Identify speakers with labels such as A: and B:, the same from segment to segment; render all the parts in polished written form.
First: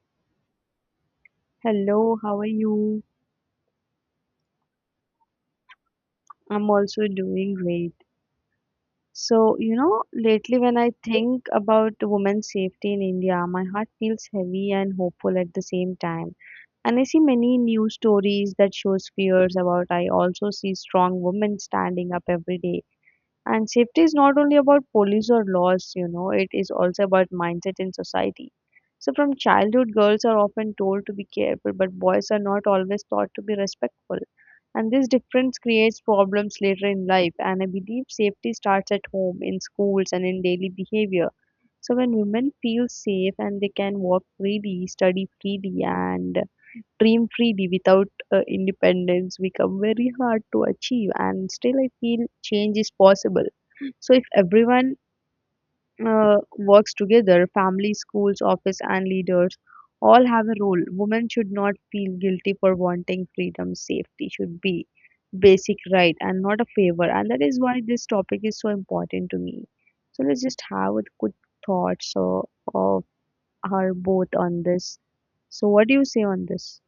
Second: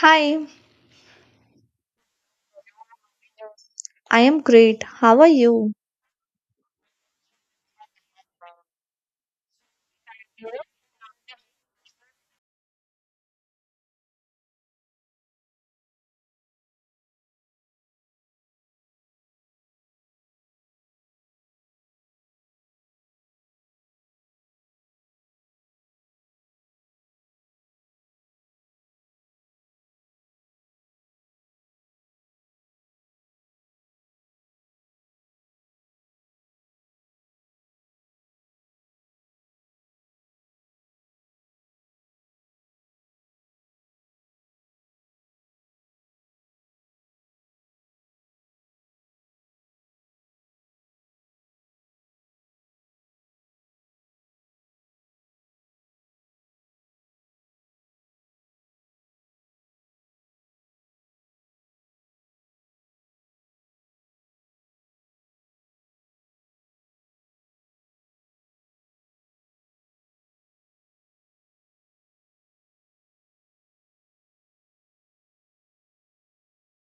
A: Hi,
B: Hello, how are you?
A: I am great. How are you?
B: I'm also doing great. So, you know, lately when I think about women's safety in India, my heart feels heavy and hopeful at the same time. And I see many news stories that shows fears about. I also see strong women standing up every day. And safety is not only about police or laws, you know, it is also about mindset in society. So from childhood, girls are often told to be careful, but boys are not always taught to be respectful. And this difference creates problems later in life. And I believe safety starts at home, in schools, and in daily behavior. So when women feel safe and they can walk freely, study freely, and dream freely without independence become very hard to achieve. And still I feel change is possible. So if everyone works together, family, schools, office, and leaders all have a role. Women should not feel guilty for wanting freedom. Safety should be basic right and not a favor. And that is why this topic is so important to me. So let's just have a good thoughts of our both on this. So what do you say on this?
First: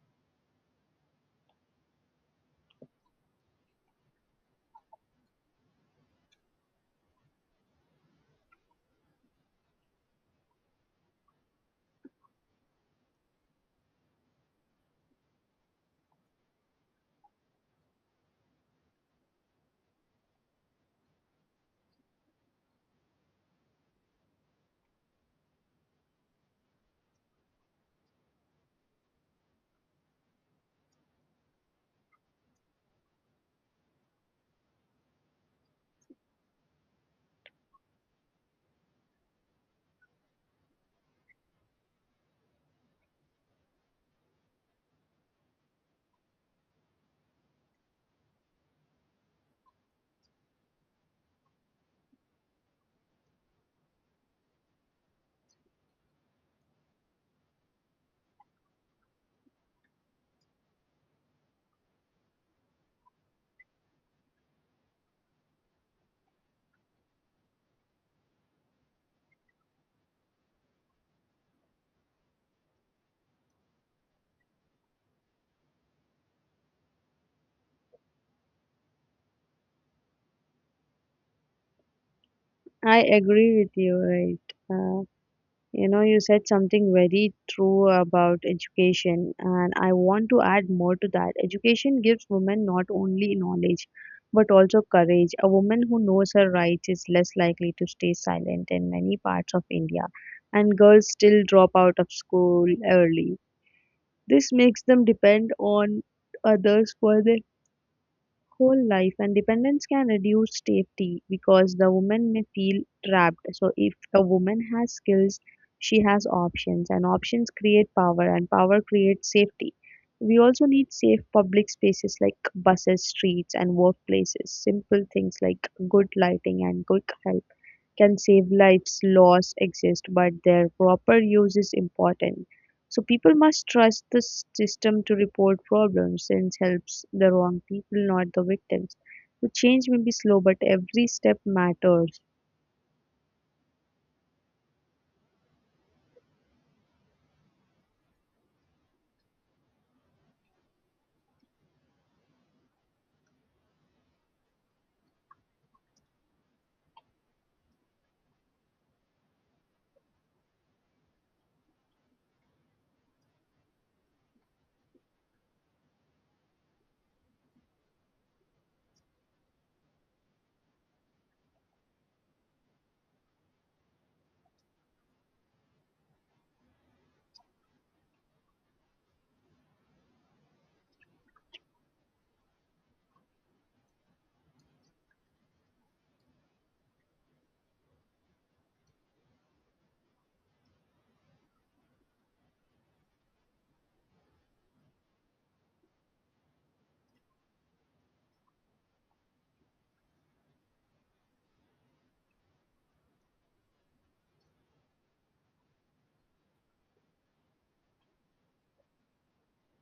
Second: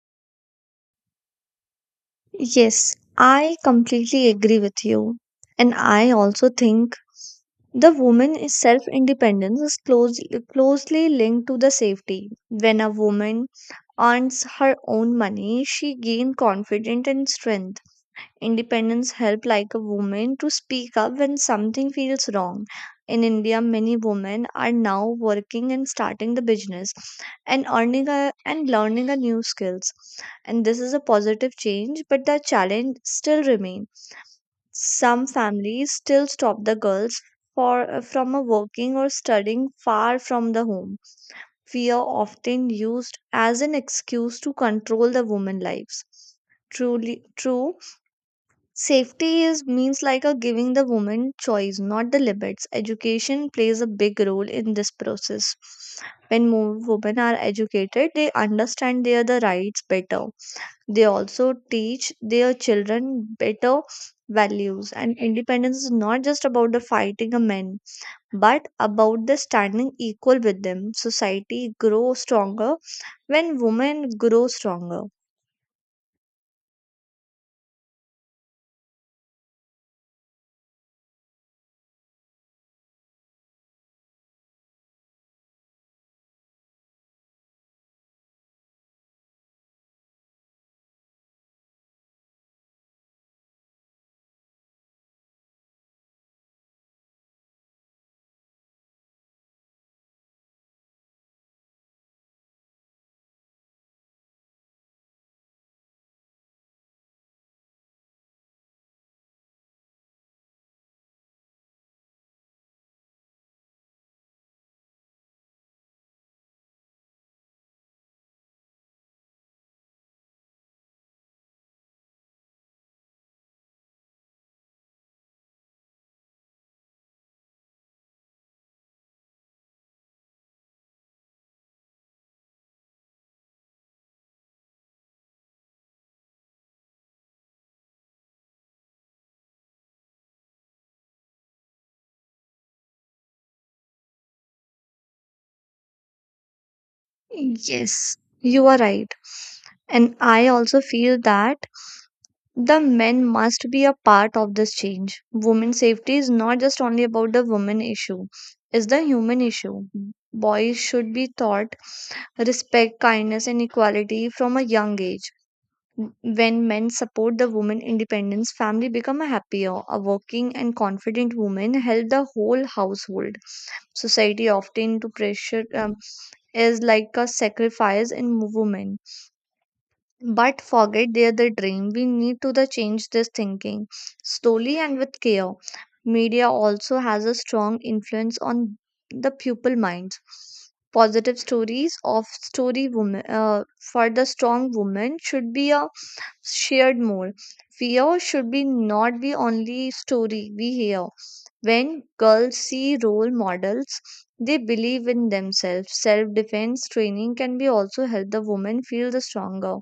A: Yes, I completely agree with you. And I also think the woman's self-independence is closely linked to the safety. When a woman earns her own money, she gains confidence and strength. Independence help like a woman to speak up when something feels wrong. In India, many women are now working and starting the business and and learning a new skills. And this is a positive change, but the challenge still remain. Some families still stop the girls for from a working or studying far from the home. Fear often used as an excuse to control the women lives. Truly, true Safety is means like a giving the woman choice, not the limits. Education plays a big role in this process. When more women are educated, they understand their the rights better. They also teach their children better values. And independence is not just about the fighting a man, but about the standing equal with them. Society grows stronger when women grow stronger.
B: I agree with you, right? You know, you said something very true about education, and I want to add more to that. Education gives women not only knowledge but also courage. A woman who knows her rights is less likely to stay silent in many parts of India, and girls still drop out of school early. This makes them depend on others for their whole life. And dependence can reduce safety because the woman may feel trapped. So if a woman has skills, she has options, and options create power, and power creates safety. We also need safe public spaces like buses, streets, and workplaces. Simple things like good lighting and good health can save lives. Laws exist, but their proper use is important. So people must trust the system to report problems, since helps the wrong people, not the victims. The change may be slow, but every step matters.
A: Yes, you are right. And I also feel that the men must be a part of this change. Women's safety is not just only about the women issue, it's the human issue. Boys should be taught respect, kindness, and equality from a young age. When men support the woman independence, family become a happier, a working and confident woman help the whole household. Society often to pressure is like a sacrifice in women, but forget their the dream. We need to the change this thinking slowly and with care. Media also has a strong influence on the pupil minds. Positive stories of story women, for the strong woman, should be a shared more. Fear should be not be only story we hear. When girls see role models, they believe in themselves. Self defense training can be also help the woman feel the stronger,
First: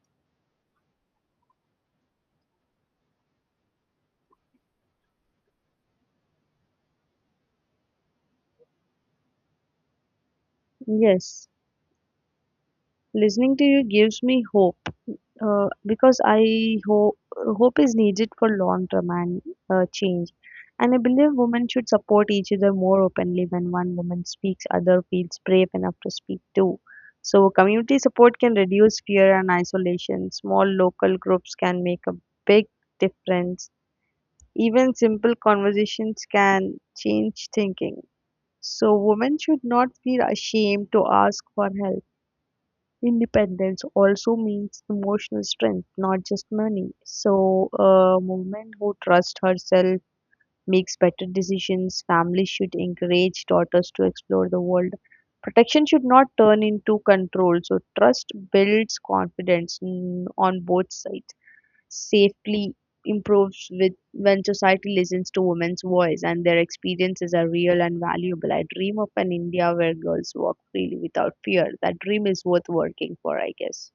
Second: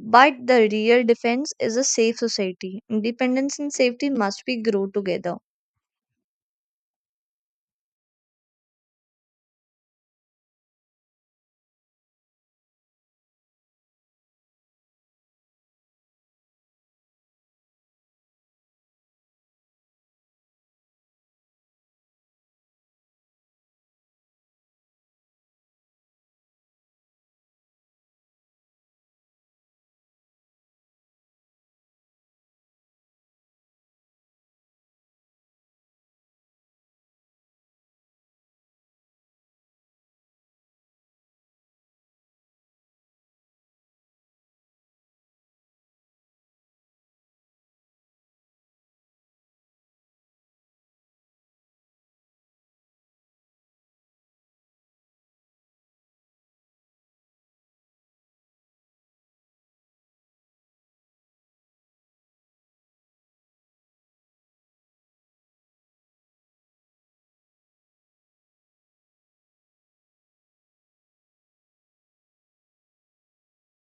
A: but the real defense is a safe society. Independence and safety must be grow together.
B: Yes. Listening to you gives me hope because I hope is needed for long term and change. And I believe women should support each other more openly. When one woman speaks, other feels brave enough to speak too. So community support can reduce fear and isolation. Small local groups can make a big difference. Even simple conversations can change thinking. So women should not feel ashamed to ask for help. Independence also means emotional strength, not just money. So a woman who trusts herself makes better decisions. Families should encourage daughters to explore the world. Protection should not turn into control. So trust builds confidence on both sides. Safely improves with when society listens to women's voice, and their experiences are real and valuable. I dream of an India where girls walk freely without fear. That dream is worth working for, I guess.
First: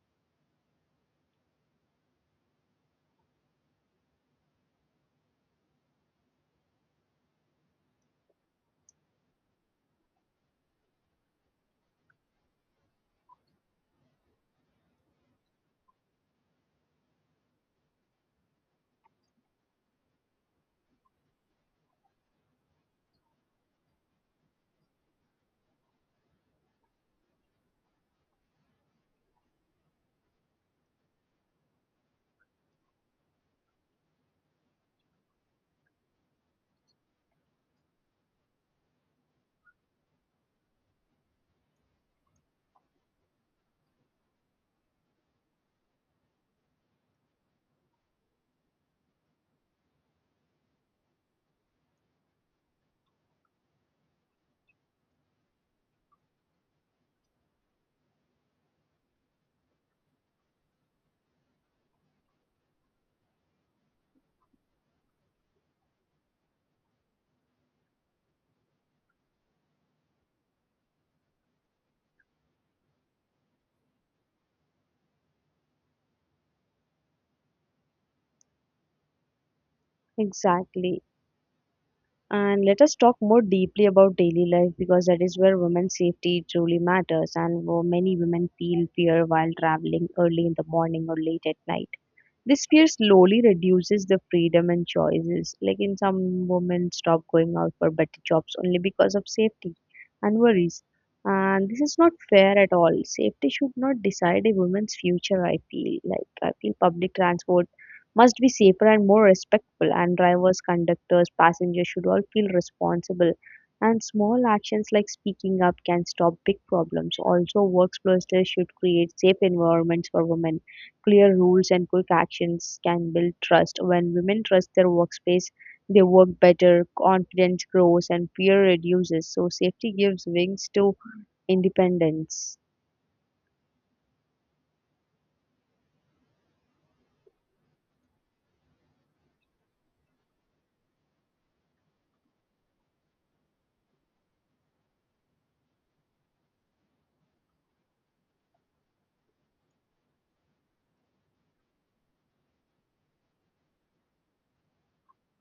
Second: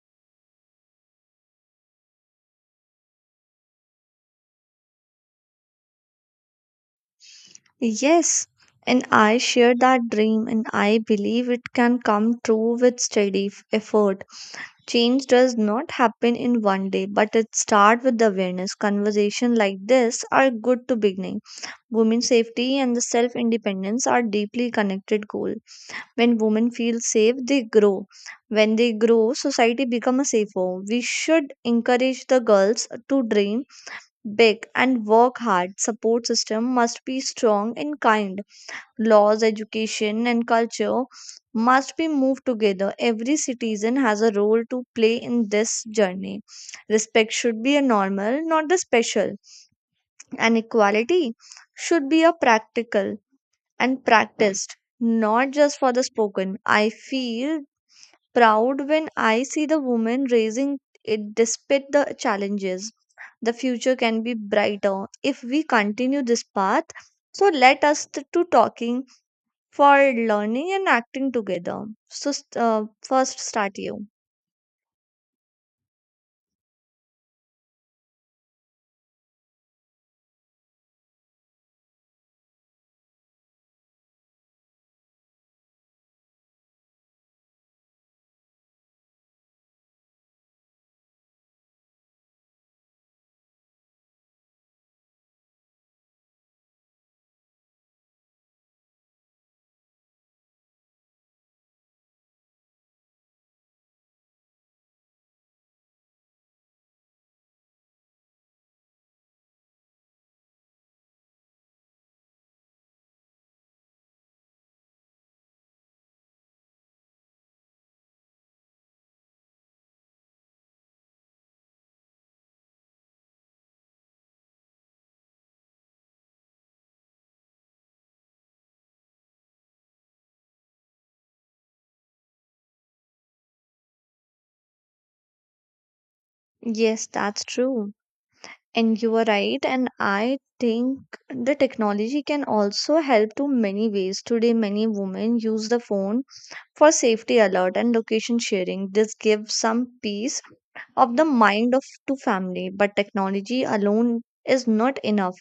A: Yes, and I share that dream and I believe it can come true with steady effort. Change does not happen in one day, but it starts with awareness. Conversation like this are good to beginning. Women's safety and the self-independence are deeply connected goal. When women feel safe, they grow. When they grow, society becomes safer. We should encourage the girls to dream big and work hard. Support system must be strong and kind. Laws, education, and culture must be moved together. Every citizen has a role to play in this journey. Respect should be a normal, not the special. And equality should be a practical and practiced, not just for the spoken. I feel proud when I see the woman raising it despite the challenges. The future can be brighter if we continue this path. So let us to talking for learning and acting together. So first start you.
B: Exactly. And let us talk more deeply about daily life, because that is where women's safety truly matters, and where many women feel fear while traveling early in the morning or late at night. This fear slowly reduces the freedom and choices. Like in some women stop going out for better jobs only because of safety and worries. And this is not fair at all. Safety should not decide a woman's future, I feel. Like I feel public transport must be safer and more respectful, and drivers, conductors, passengers should all feel responsible. And small actions like speaking up can stop big problems. Also, workplaces should create safe environments for women. Clear rules and quick actions can build trust. When women trust their workspace, they work better, confidence grows, and fear reduces. So safety gives wings to independence.
A: Yes, that's true. And you are right. And I think the technology can also help to many ways. Today, many women use the phone for safety alert and location sharing. This gives some peace of the mind of to family, but technology alone is not enough.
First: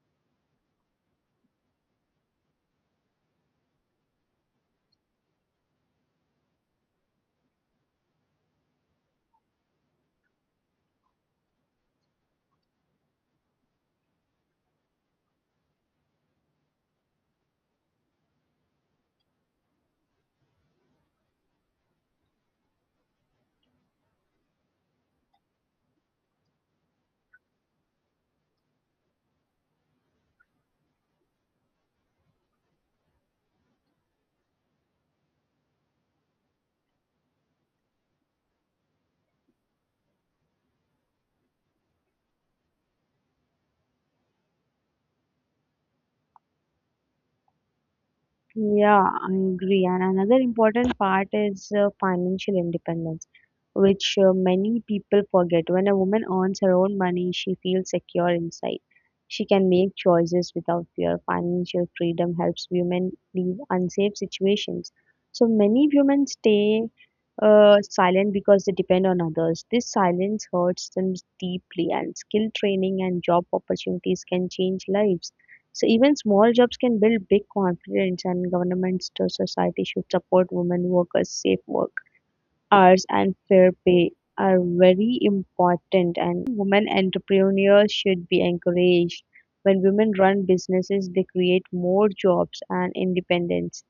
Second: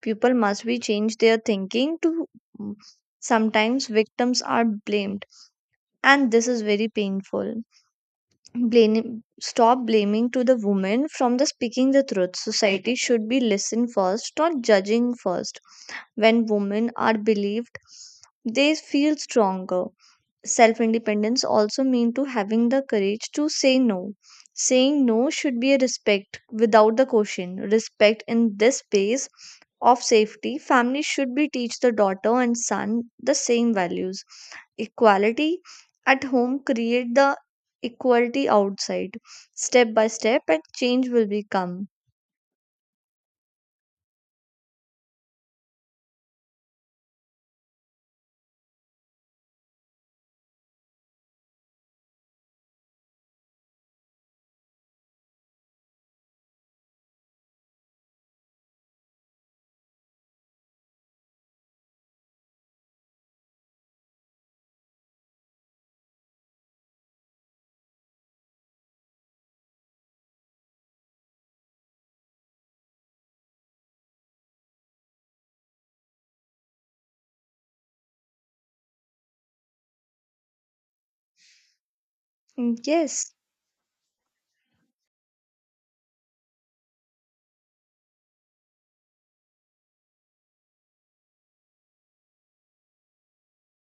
A: People must be changed their thinking to mm, sometimes victims are blamed, and this is very painful. Blaming, stop blaming to the woman from the speaking the truth. Society should be listen first, not judging first. When women are believed, they feel stronger. Self independence also mean to having the courage to say no. Saying no should be a respect without the question, respect in this space of safety. Family should be teach the daughter and son the same values. Equality at home create the equality outside. Step by step and change will become.
B: Yeah, I agree. And another important part is financial independence, which many people forget. When a woman earns her own money, she feels secure inside. She can make choices without fear. Financial freedom helps women leave unsafe situations. So many women stay silent because they depend on others. This silence hurts them deeply, and skill training and job opportunities can change lives. So even small jobs can build big confidence, and governments to society should support women workers. Safe work
A: Mm,
B: hours
A: yes,
B: and fair pay are very important, and women entrepreneurs should be encouraged. When women run businesses, they create more jobs, and independence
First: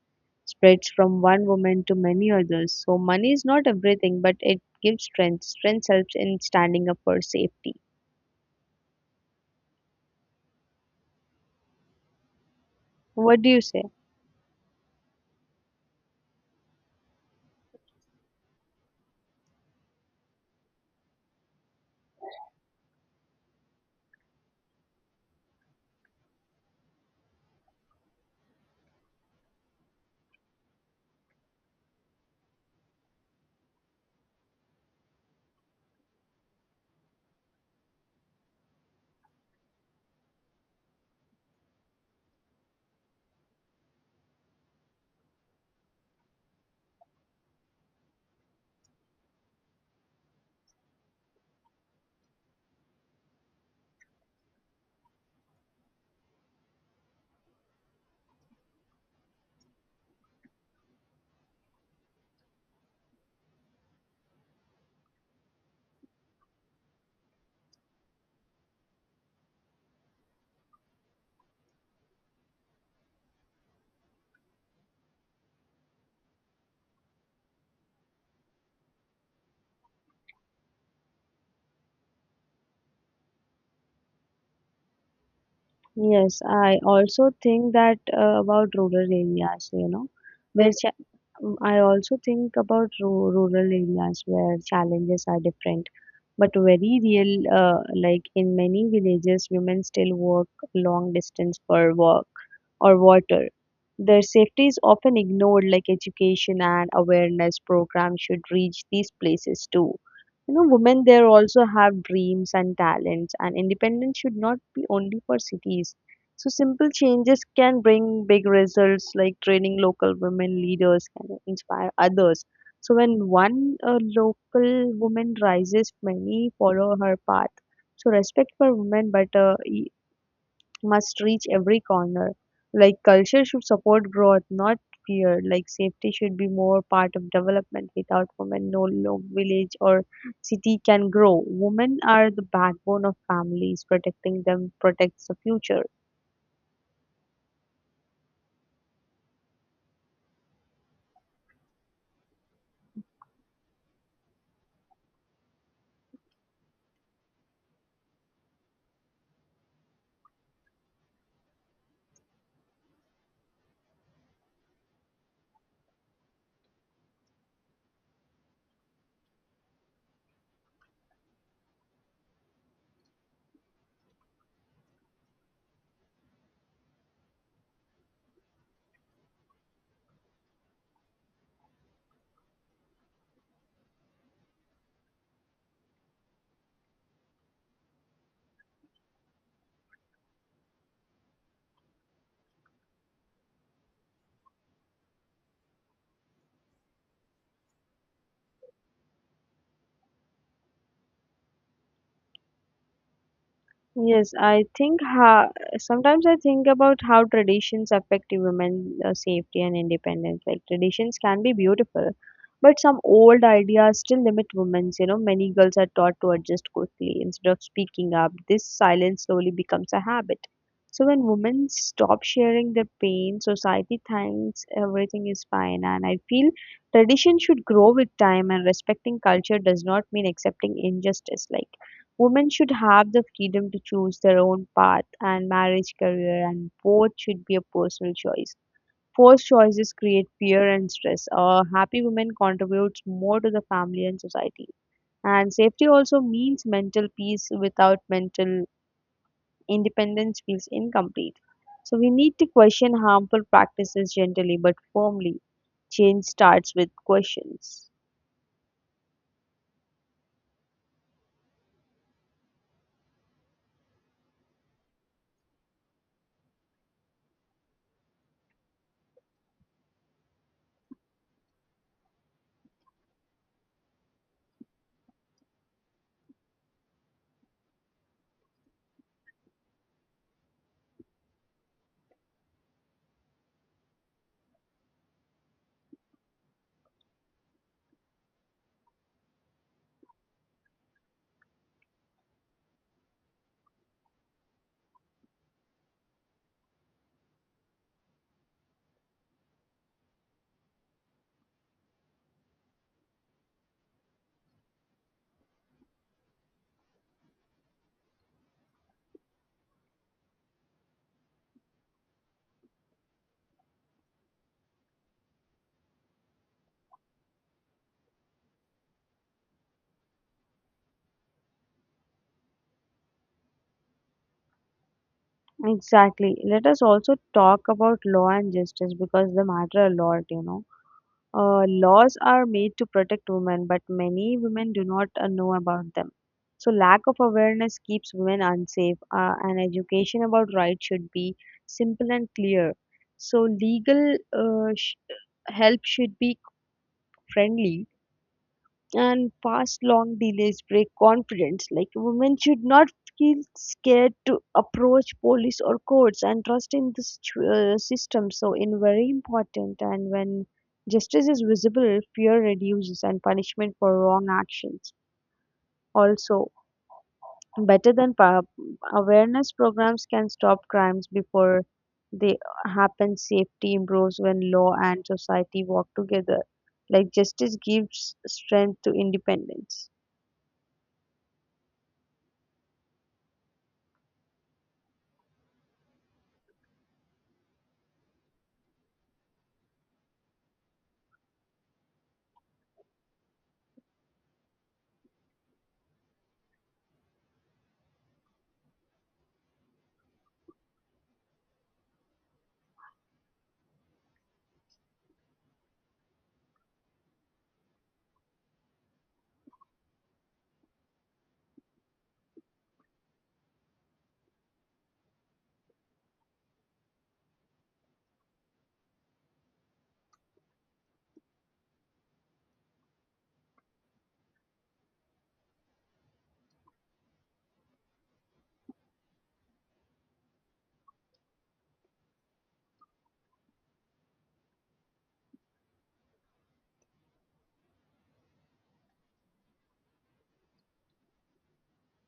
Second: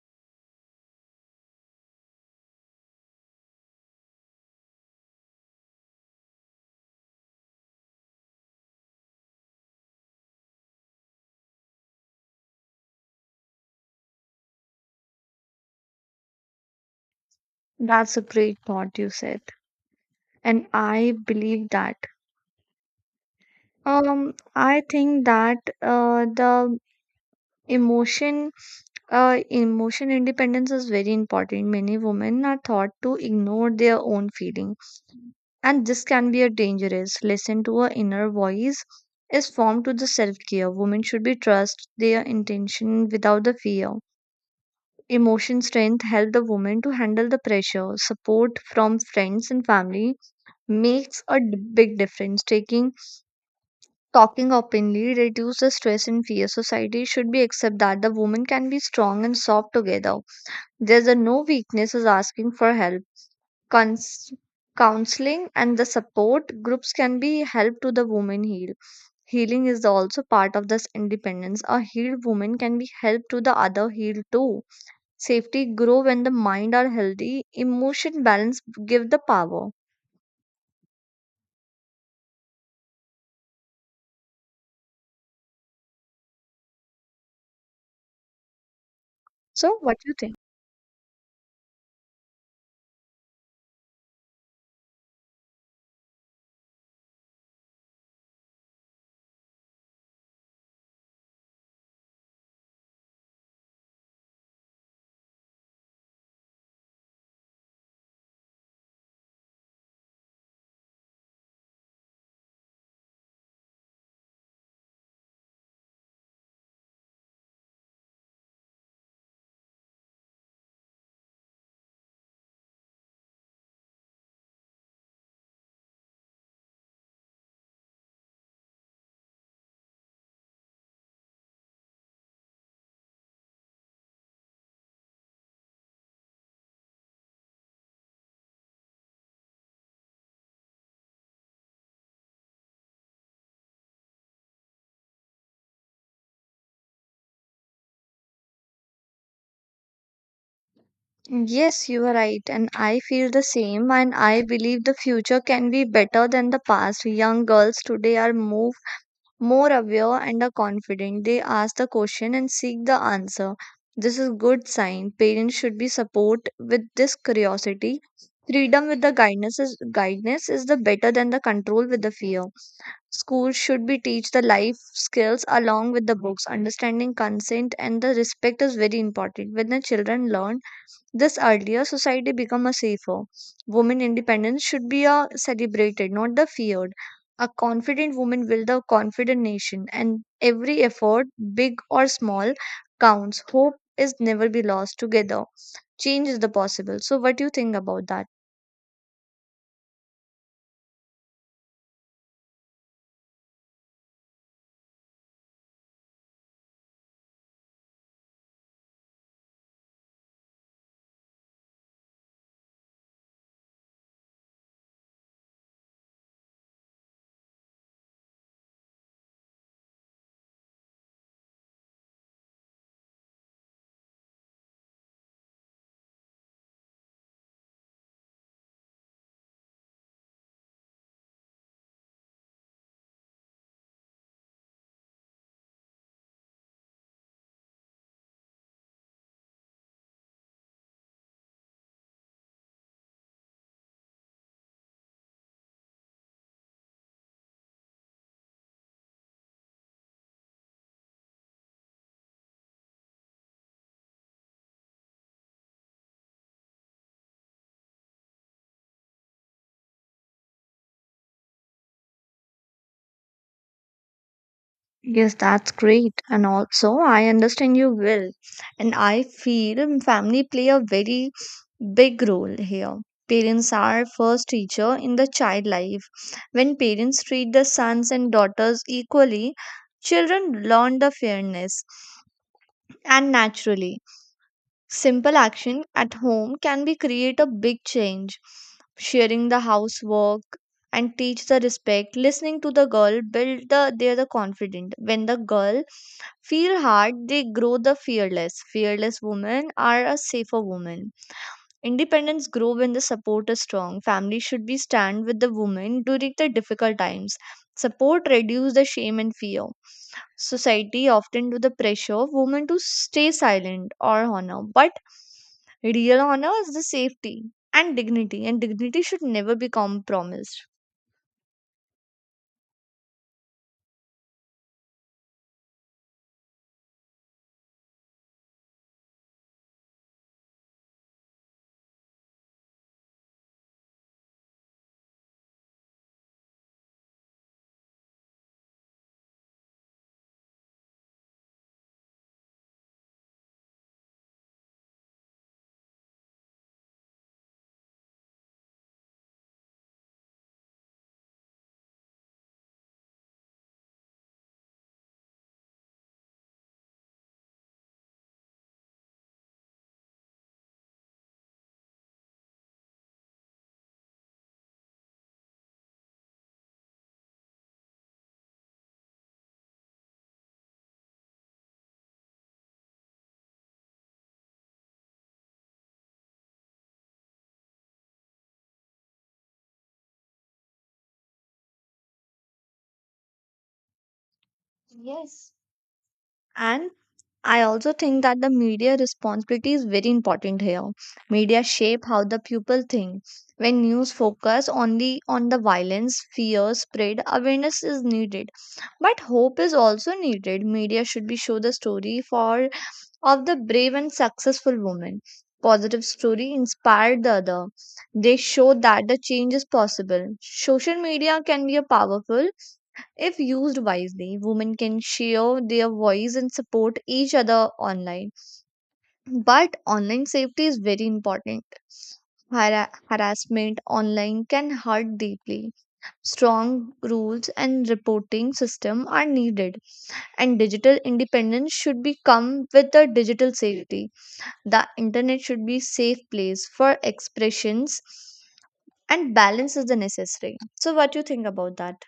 B: spreads from one woman to many others. So money is not everything, but it gives strength. Strength helps in standing up for safety. What do you say?
A: that's a great thought you said. And I believe that I think that the Emotion, emotion independence is very important. Many women are taught to ignore their own feelings, and this can be a dangerous. Listen to her inner voice is formed to the self-care. Women should be trust their intention without the fear. Emotion strength help the woman to handle the pressure. Support from friends and family makes a big difference. Taking Talking openly reduces stress and fear. Society should be accept that the woman can be strong and soft together. There's a no weakness is asking for help. Cons- Counseling and the support groups can be help to the woman heal. Healing is also part of this independence. A healed woman can be help to the other heal too. Safety grow when the mind are healthy. Emotion balance give the power.
B: Yes, I also think that about rural areas,
A: So
B: you
A: what
B: know,
A: do you think?
B: where cha I also think about ru rural areas where challenges are different, but very real. Like in many villages, women still walk long distance for work or water. Their safety is often ignored. Like education and awareness programs should reach these places too. You know, women there also have dreams and talents, and independence should not be only for cities. So simple changes can bring big results, like training local women leaders can inspire others. So when one local woman rises, many follow her path. So respect for women, but must reach every corner. Like culture should support growth, not fear. Like safety should be more part of development. Without women, no village or city can grow. Women are the backbone of families. Protecting them protects the future.
A: Yes, you are right, and I feel the same. And I believe the future can be better than the past. Young girls today are move more aware and are confident. They ask the question and seek the answer. This is good sign. Parents should be support with this curiosity. Freedom with the guidance is the better than the control with the fear. Schools should be teach the life skills along with the books. Understanding consent and the respect is very important. When the children learn this earlier, society become a safer. Women independence should be a celebrated, not the feared. A confident woman will the confident nation, and every effort, big or small, counts. Hope is never be lost. Together, change is the possible. So, what do you think about that?
B: Yes, I think sometimes I think about how traditions affect women's safety and independence. Like traditions can be beautiful, but some old ideas still limit women's. You know, many girls are taught to adjust quickly instead of speaking up. This silence slowly becomes a habit. So when women stop sharing their pain, society thinks everything is fine. And I feel tradition should grow with time, and respecting culture does not mean accepting injustice. Like women should have the freedom to choose their own path, and marriage career and both should be a personal choice. Forced choices create fear and stress. A happy woman contributes more to the family and society. And safety also means mental peace. Without mental independence feels incomplete. So we need to question harmful practices gently but firmly. Change starts with questions.
A: Yes, that's great. And also, I understand you will, and I feel family play a very big role here. Parents are first teacher in the child life. When parents treat the sons and daughters equally, children learn the fairness and naturally. Simple action at home can be create a big change. Sharing the housework and teach the respect, listening to the girl build the their the confident. When the girl feel hard, they grow the fearless. Fearless women are a safer woman. Independence grow when the support is strong. Family should be stand with the woman during the difficult times. Support reduce the shame and fear. Society often do the pressure of women to stay silent or honor, but real honor is the safety and dignity should never be compromised.
B: Exactly. Let us also talk about law and justice, because they matter a lot, you know. Laws are made to protect women, but many women do not know about them. So lack of awareness keeps women unsafe, and education about rights should be simple and clear. So legal help should be friendly, and past long delays break confidence. Like women should not feel scared to approach police or courts, and trust in the system. So in very important, and when justice is visible, fear reduces, and punishment for wrong actions. Also, better than awareness programs can stop crimes before they happen. Safety improves when law and society work together. Like justice gives strength to independence.
A: Yes, and I also think that the media responsibility is very important here. Media shape how the people think. When news focus on the violence, fear spread, awareness is needed. But hope is also needed. Media should be show the story for of the brave and successful woman. Positive story inspired the other. They show that the change is possible. Social media can be a powerful if used wisely. Women can share their voice and support each other online. But online safety is very important. Harassment online can hurt deeply. Strong rules and reporting system are needed, and digital independence should be come with the digital safety. The internet should be safe place for expressions, and balance is the necessary. So, what do you think about that?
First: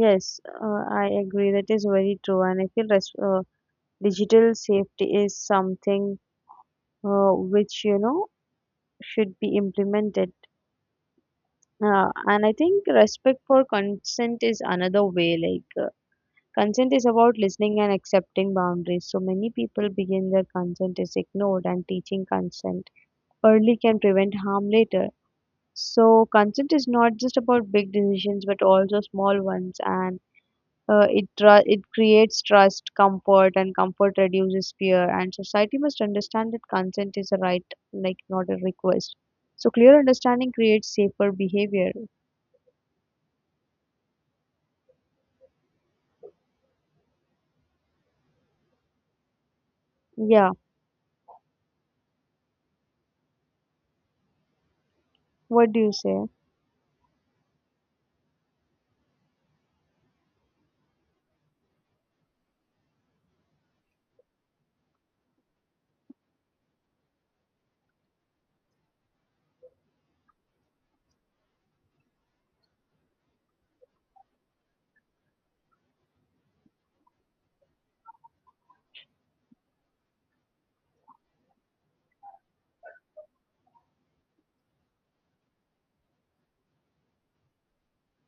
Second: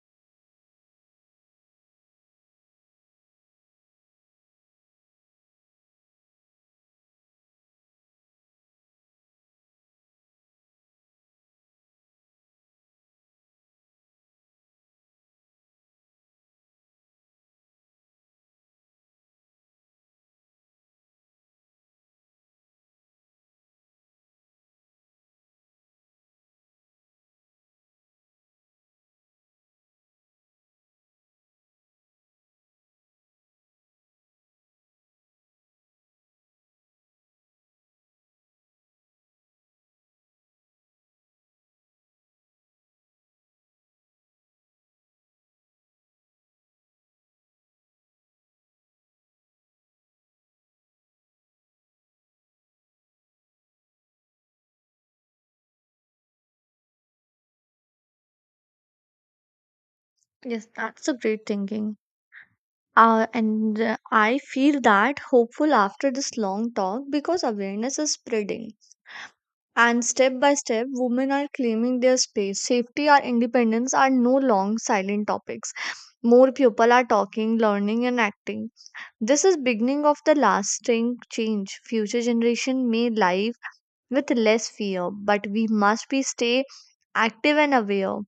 B: Yes, I agree. That is very true, and I feel res digital safety is something which you know should be implemented. And I think respect for consent is another way. Like consent is about listening and accepting boundaries. So many people begin their consent is ignored, and teaching consent early can prevent harm later. So consent is not just about big decisions, but also small ones, and it creates trust, comfort, and comfort reduces fear. And society must understand that consent is a right, like not a request. So clear understanding creates safer behavior. Yeah. What do you say?
A: Yes, that's a great thinking. And I feel that hopeful after this long talk because awareness is spreading. And step by step, women are claiming their space. Safety or independence are no long silent topics. More people are talking, learning, and acting. This is beginning of the lasting change. Future generation may live with less fear, but we must be stay active and aware.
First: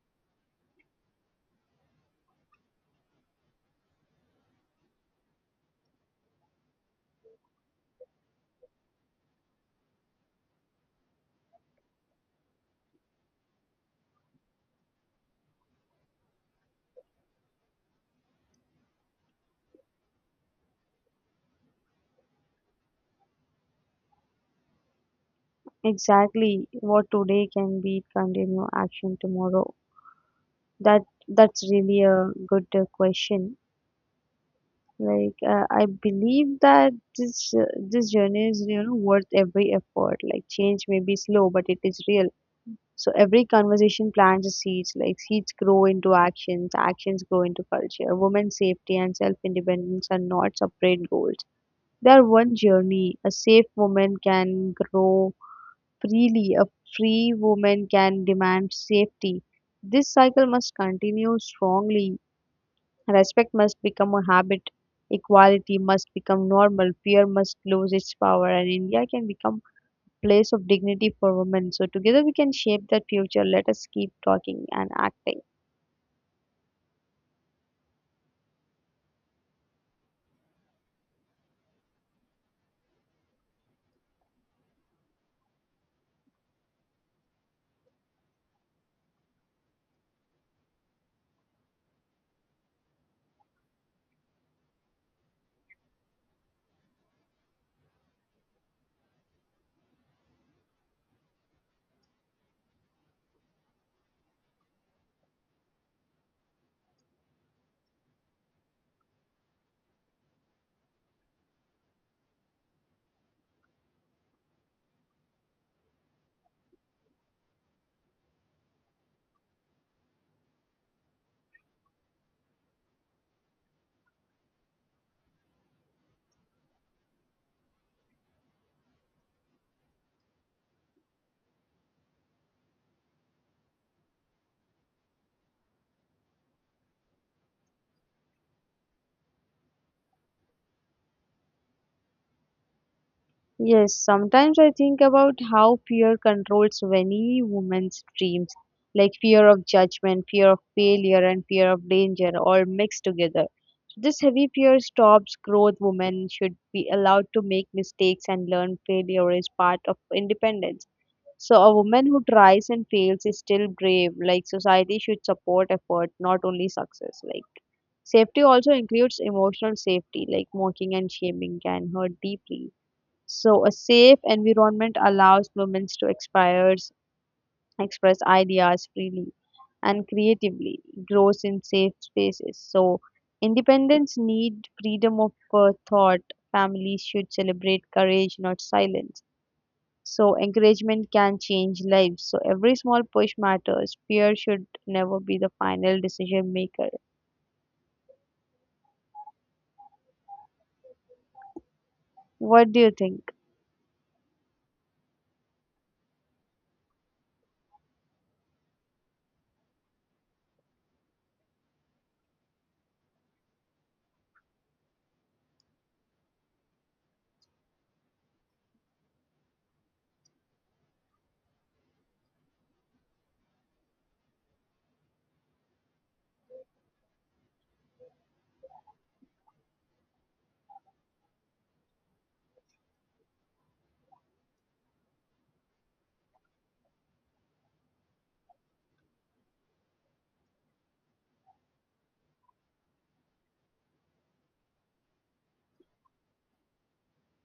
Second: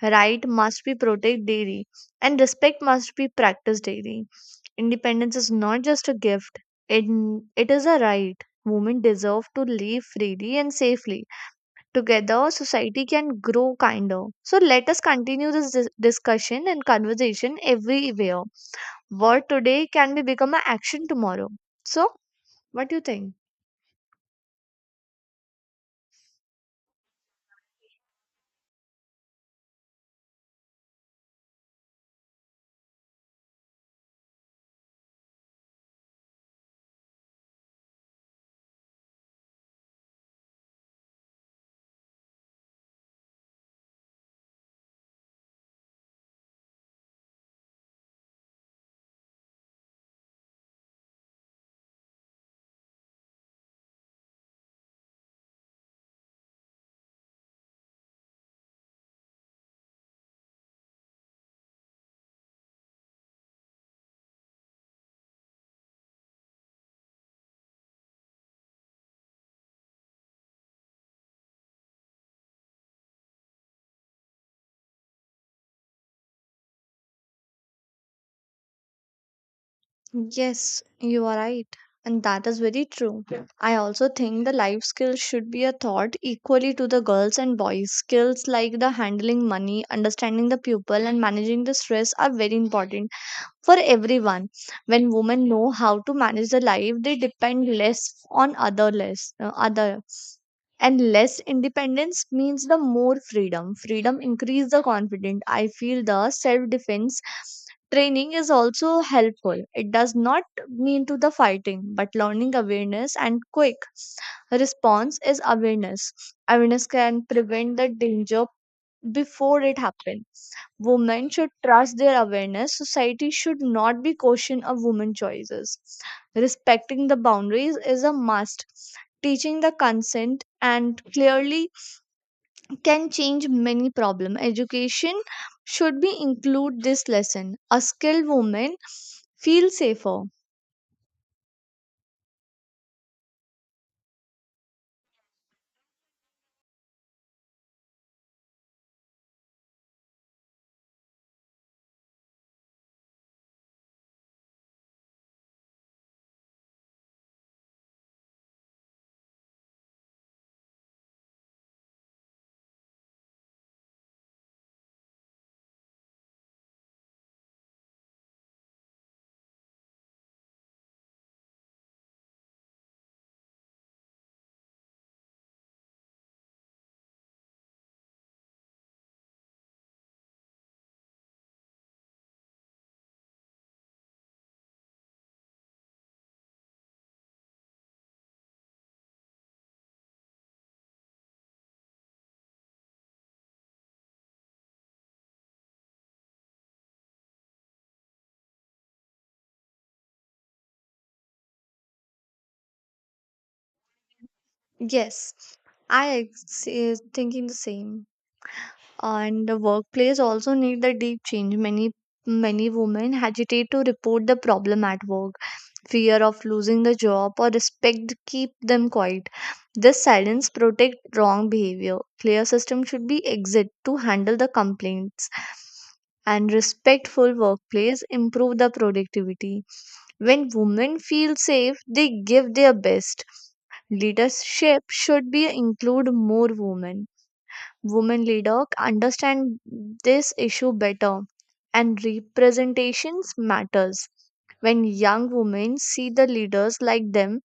A: Right must be protect daily, and respect must be practiced daily. Independence is not just a gift, it, it is a right. Women deserve to live freely and safely. Together, society can grow kinder. So, let us continue this discussion and conversation everywhere. Word today can be become an action tomorrow. So, what do you think?
B: Exactly. What today can be continue action tomorrow. That that's really a good question. Like I believe that this journey is you know worth every effort. Like change may be slow, but it is real. So every conversation plants the seeds. Like seeds grow into actions, actions grow into culture. Women's safety and self independence are not separate goals. They are one journey. A safe woman can grow freely, a free woman can demand safety. This cycle must continue strongly. Respect must become a habit, equality must become normal, fear must lose its power, and India can become place of dignity for women. So together we can shape that future. Let us keep talking and acting.
A: Yes, you are right. And that is very true. Yeah. I also think the life skills should be a thought equally to the girls and boys. Skills like the handling money, understanding the pupil, and managing the stress are very important for everyone. When women know how to manage their life, they depend less on other and less independence means the more freedom. Freedom increase the confidence. I feel the self defense training is also helpful. It does not mean to the fighting, but learning awareness and quick response is awareness. Awareness can prevent the danger before it happens. Women should trust their awareness. Society should not be caution of women's choices. Respecting the boundaries is a must. Teaching the consent and clearly can change many problem. Education should be include this lesson. A skilled woman feel safer.
B: Yes, sometimes I think about how fear controls many women's dreams, like fear of judgment, fear of failure, and fear of danger, all mixed together. This heavy fear stops growth. Women should be allowed to make mistakes and learn failure is part of independence. So a woman who tries and fails is still brave. Like, society should support effort, not only success. Like, safety also includes emotional safety. Like mocking and shaming can hurt deeply. So a safe environment allows express ideas freely and creatively, grows in safe spaces. So independence need freedom of thought. Families should celebrate courage, not silence. So encouragement can change lives. So every small push matters. Fear should never be the final decision maker. What do you think?
A: Yes, is thinking the same. And the workplace also need the deep change. Many women hesitate to report the problem at work. Fear of losing the job or respect keep them quiet. This silence protect wrong behavior. Clear system should be exit to handle the complaints, and respectful workplace improve the productivity. When women feel safe, they give their best. Leadership should be include more women leader understand this issue better, and representations matters. When young women see the leaders like them,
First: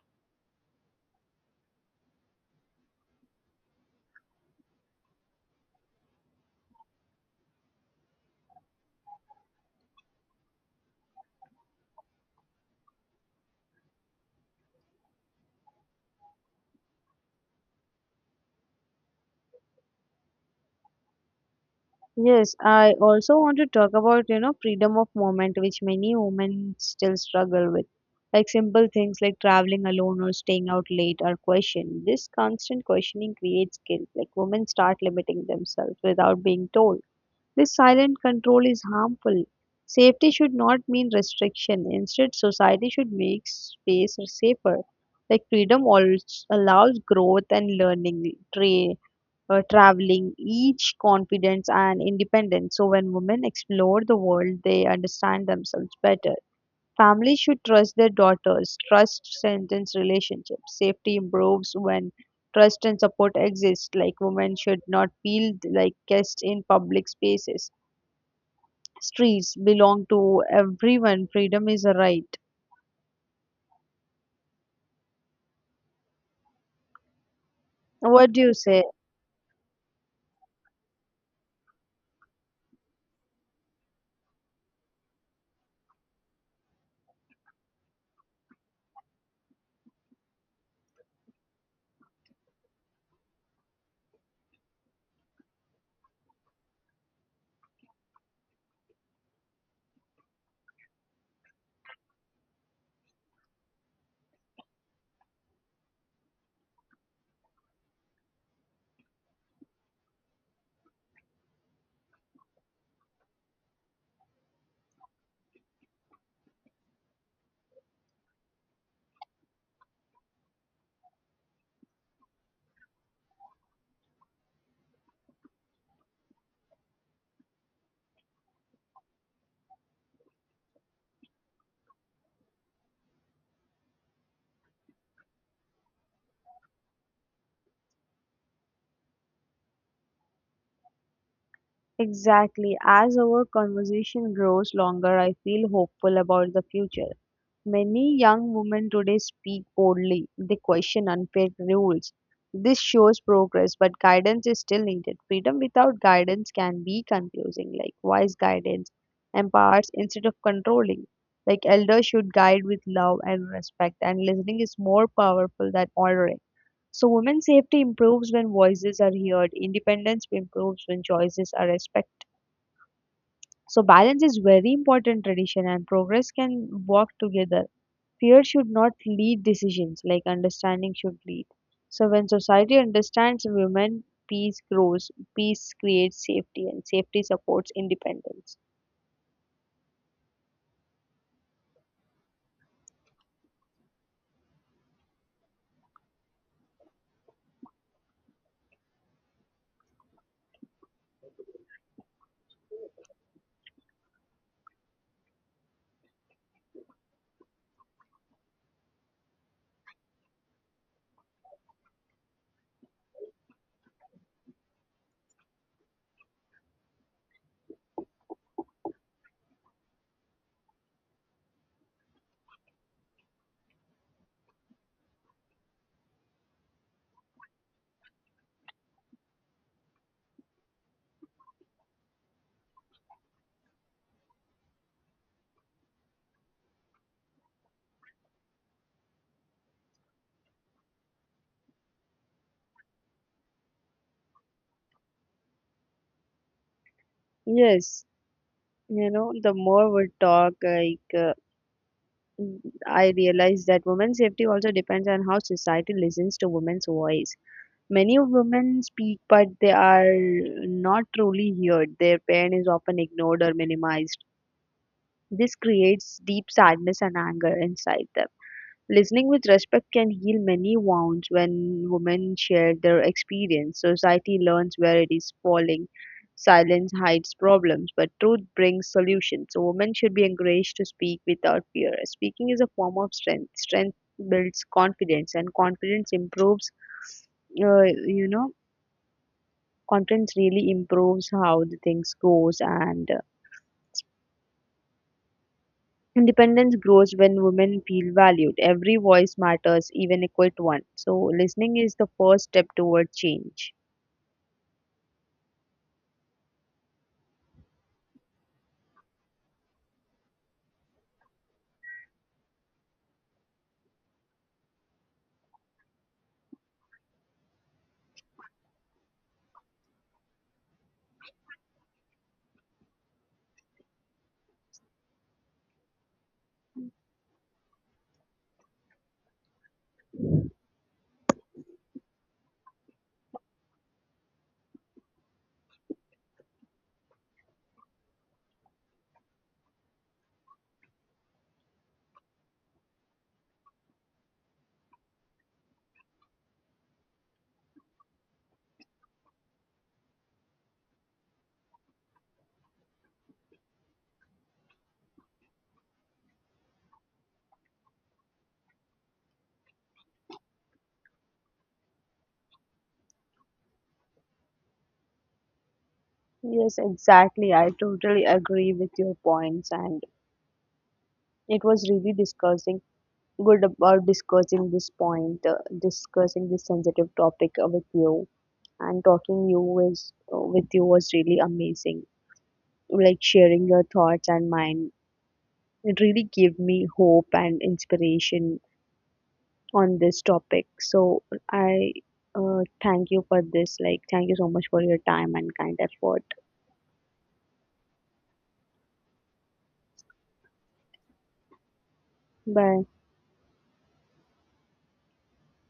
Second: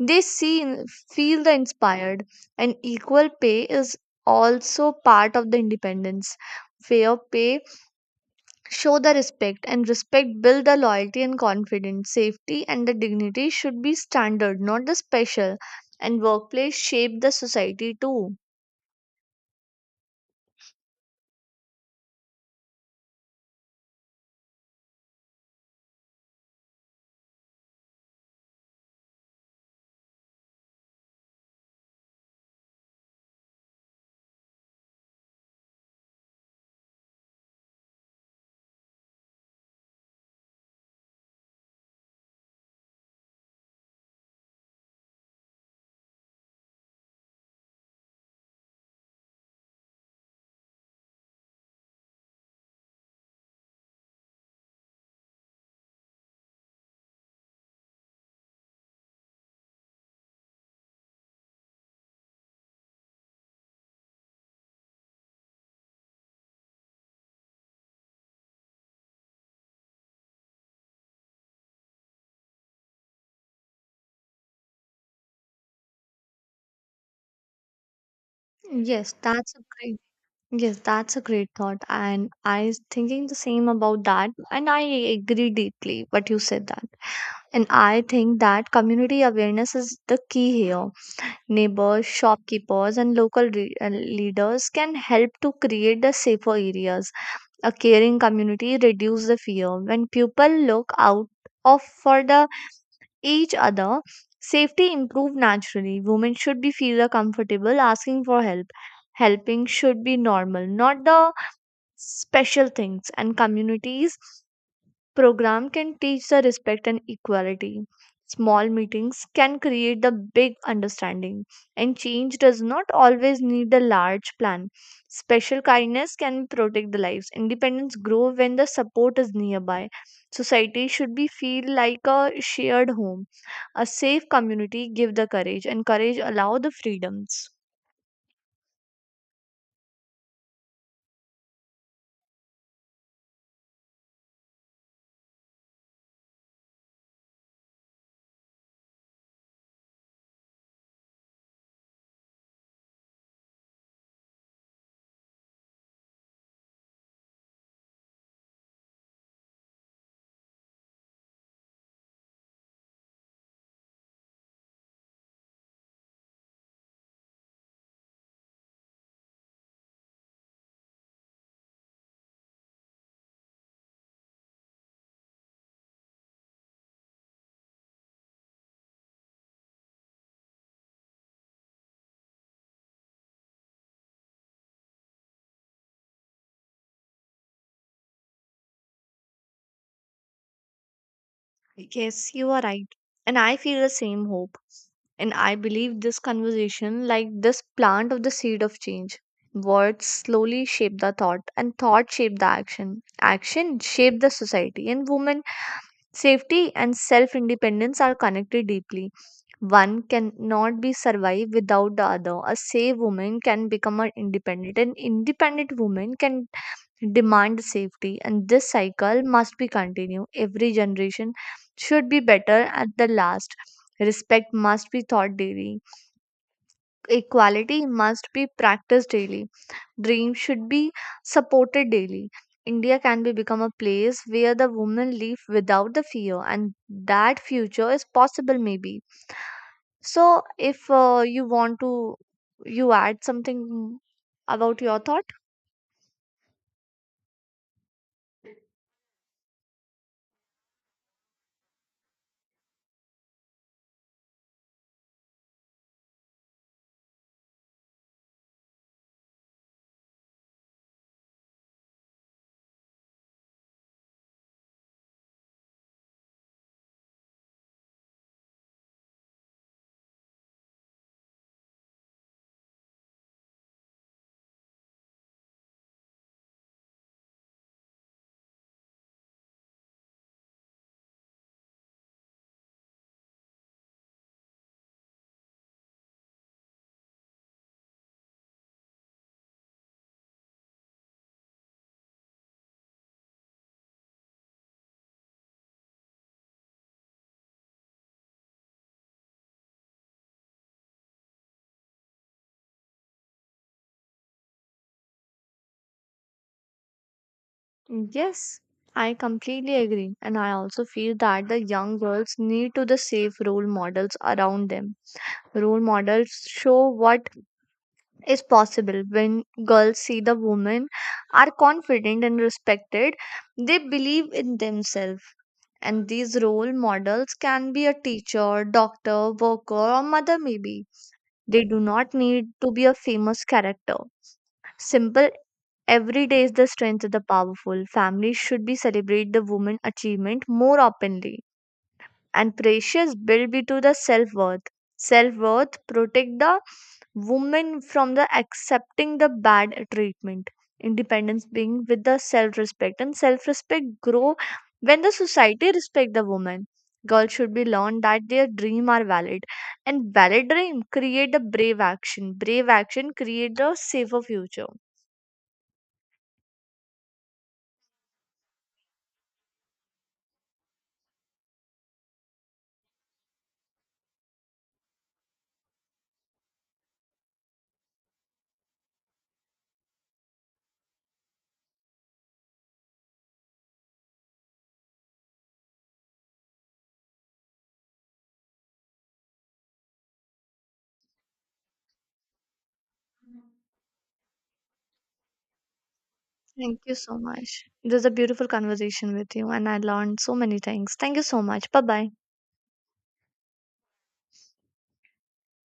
A: they see feel the inspired. And equal pay is also part of the independence. Fair pay show the respect, and respect build the loyalty and confidence. Safety and the dignity should be standard, not the special, and workplace shape the society too.
B: Yes, I also want to talk about, you know, freedom of movement, which many women still struggle with. Like simple things like traveling alone or staying out late are questioned. This constant questioning creates guilt. Like women start limiting themselves without being told. This silent control is harmful. Safety should not mean restriction. Instead, society should make space safer. Like freedom also allows growth and learning. Traveling, each confidence and independence. So when women explore the world, they understand themselves better. Families should trust their daughters. Trust strengthens relationships. Safety improves when trust and support exist. Like women should not feel like guests in public spaces. Streets belong to everyone. Freedom is a right. What do you say?
A: yes that's a great Yes, that's a great thought. And I was thinking the same about that. And I agree deeply what you said that. And I think that community awareness is the key here. Neighbors, shopkeepers, and local leaders can help to create the safer areas. A caring community reduces the fear. When people look out of for the each other, safety improve naturally. Women should be feel comfortable asking for help. Helping should be normal, not the special things. And communities program can teach the respect and equality. Small meetings can create the big understanding, and change does not always need a large plan. Special kindness can protect the lives. Independence grow when the support is nearby. Society should be feel like a shared home. A safe community give the courage, and courage allow the freedoms.
B: Exactly. As our conversation grows longer, I feel hopeful about the future. Many young women today speak boldly. They question unfair rules. This shows progress, but guidance is still needed. Freedom without guidance can be confusing. Like wise guidance empowers instead of controlling. Like elders should guide with love and respect, and listening is more powerful than ordering. So women's safety improves when voices are heard. Independence improves when choices are respected. So balance is very important. Tradition and progress can work together. Fear should not lead decisions, like understanding should lead. So when society understands women, peace grows, peace creates safety, and safety supports independence.
A: Yes, you are right. And I feel the same hope. And I believe this conversation, like this plant of the seed of change, words slowly shape the thought, and thought shape the action. Action shape the society, and women safety and self independence are connected deeply. One cannot be survive without the other. A safe woman can become an independent, and independent woman can demand safety, and this cycle must be continued. Every generation should be better at the last. Respect must be taught daily, equality must be practiced daily, dreams should be supported daily. India can be become a place where the women live without the fear, and that future is possible maybe. So if you want to you add something about your thought.
B: Yes, you know, the more we talk, like mm, I realize that women's safety also depends on how society listens to women's voice. Many of women speak, but they are not truly heard. Their pain is often ignored or minimized. This creates deep sadness and anger inside them. Listening with respect can heal many wounds. When women share their experience, society learns where it is falling. Silence hides problems, but truth brings solutions. So women should be encouraged to speak without fear. Speaking is a form of strength. Strength builds confidence, and uh, you know, confidence really improves how the things goes, and independence grows when women feel valued. Every voice matters, even a quiet one. So listening is the first step toward change.
A: Mm, yes, I completely agree. And I also feel that the young girls need to the safe role models around them. Role models show what is possible. When girls see the women are confident and respected, they believe in themselves. And these role models can be a teacher, doctor, worker, or mother maybe. They do not need to be a famous character. Simple. Every day is the strength of the powerful. Families should be celebrate the woman achievement more openly. And precious build be to the self worth. Self worth protect the woman from the accepting the bad treatment. Independence being with the self respect, and self respect grow when the society respect the woman. Girls should be learned that their dream are valid, and valid dream create a brave action. Brave action create a safer future.
B: Yes, exactly. I totally agree with your points, and it was really discussing good about discussing this point, discussing this sensitive topic with you, and talking you was with you was really amazing. Like sharing your thoughts and mine, it really gave me hope and inspiration on this topic. So I thank you for this. Like, thank you so much for your time and kind effort.
A: Thank you so much. It was a beautiful conversation with you, and I learned so many things. Thank you so much. Bye bye.
B: Bye.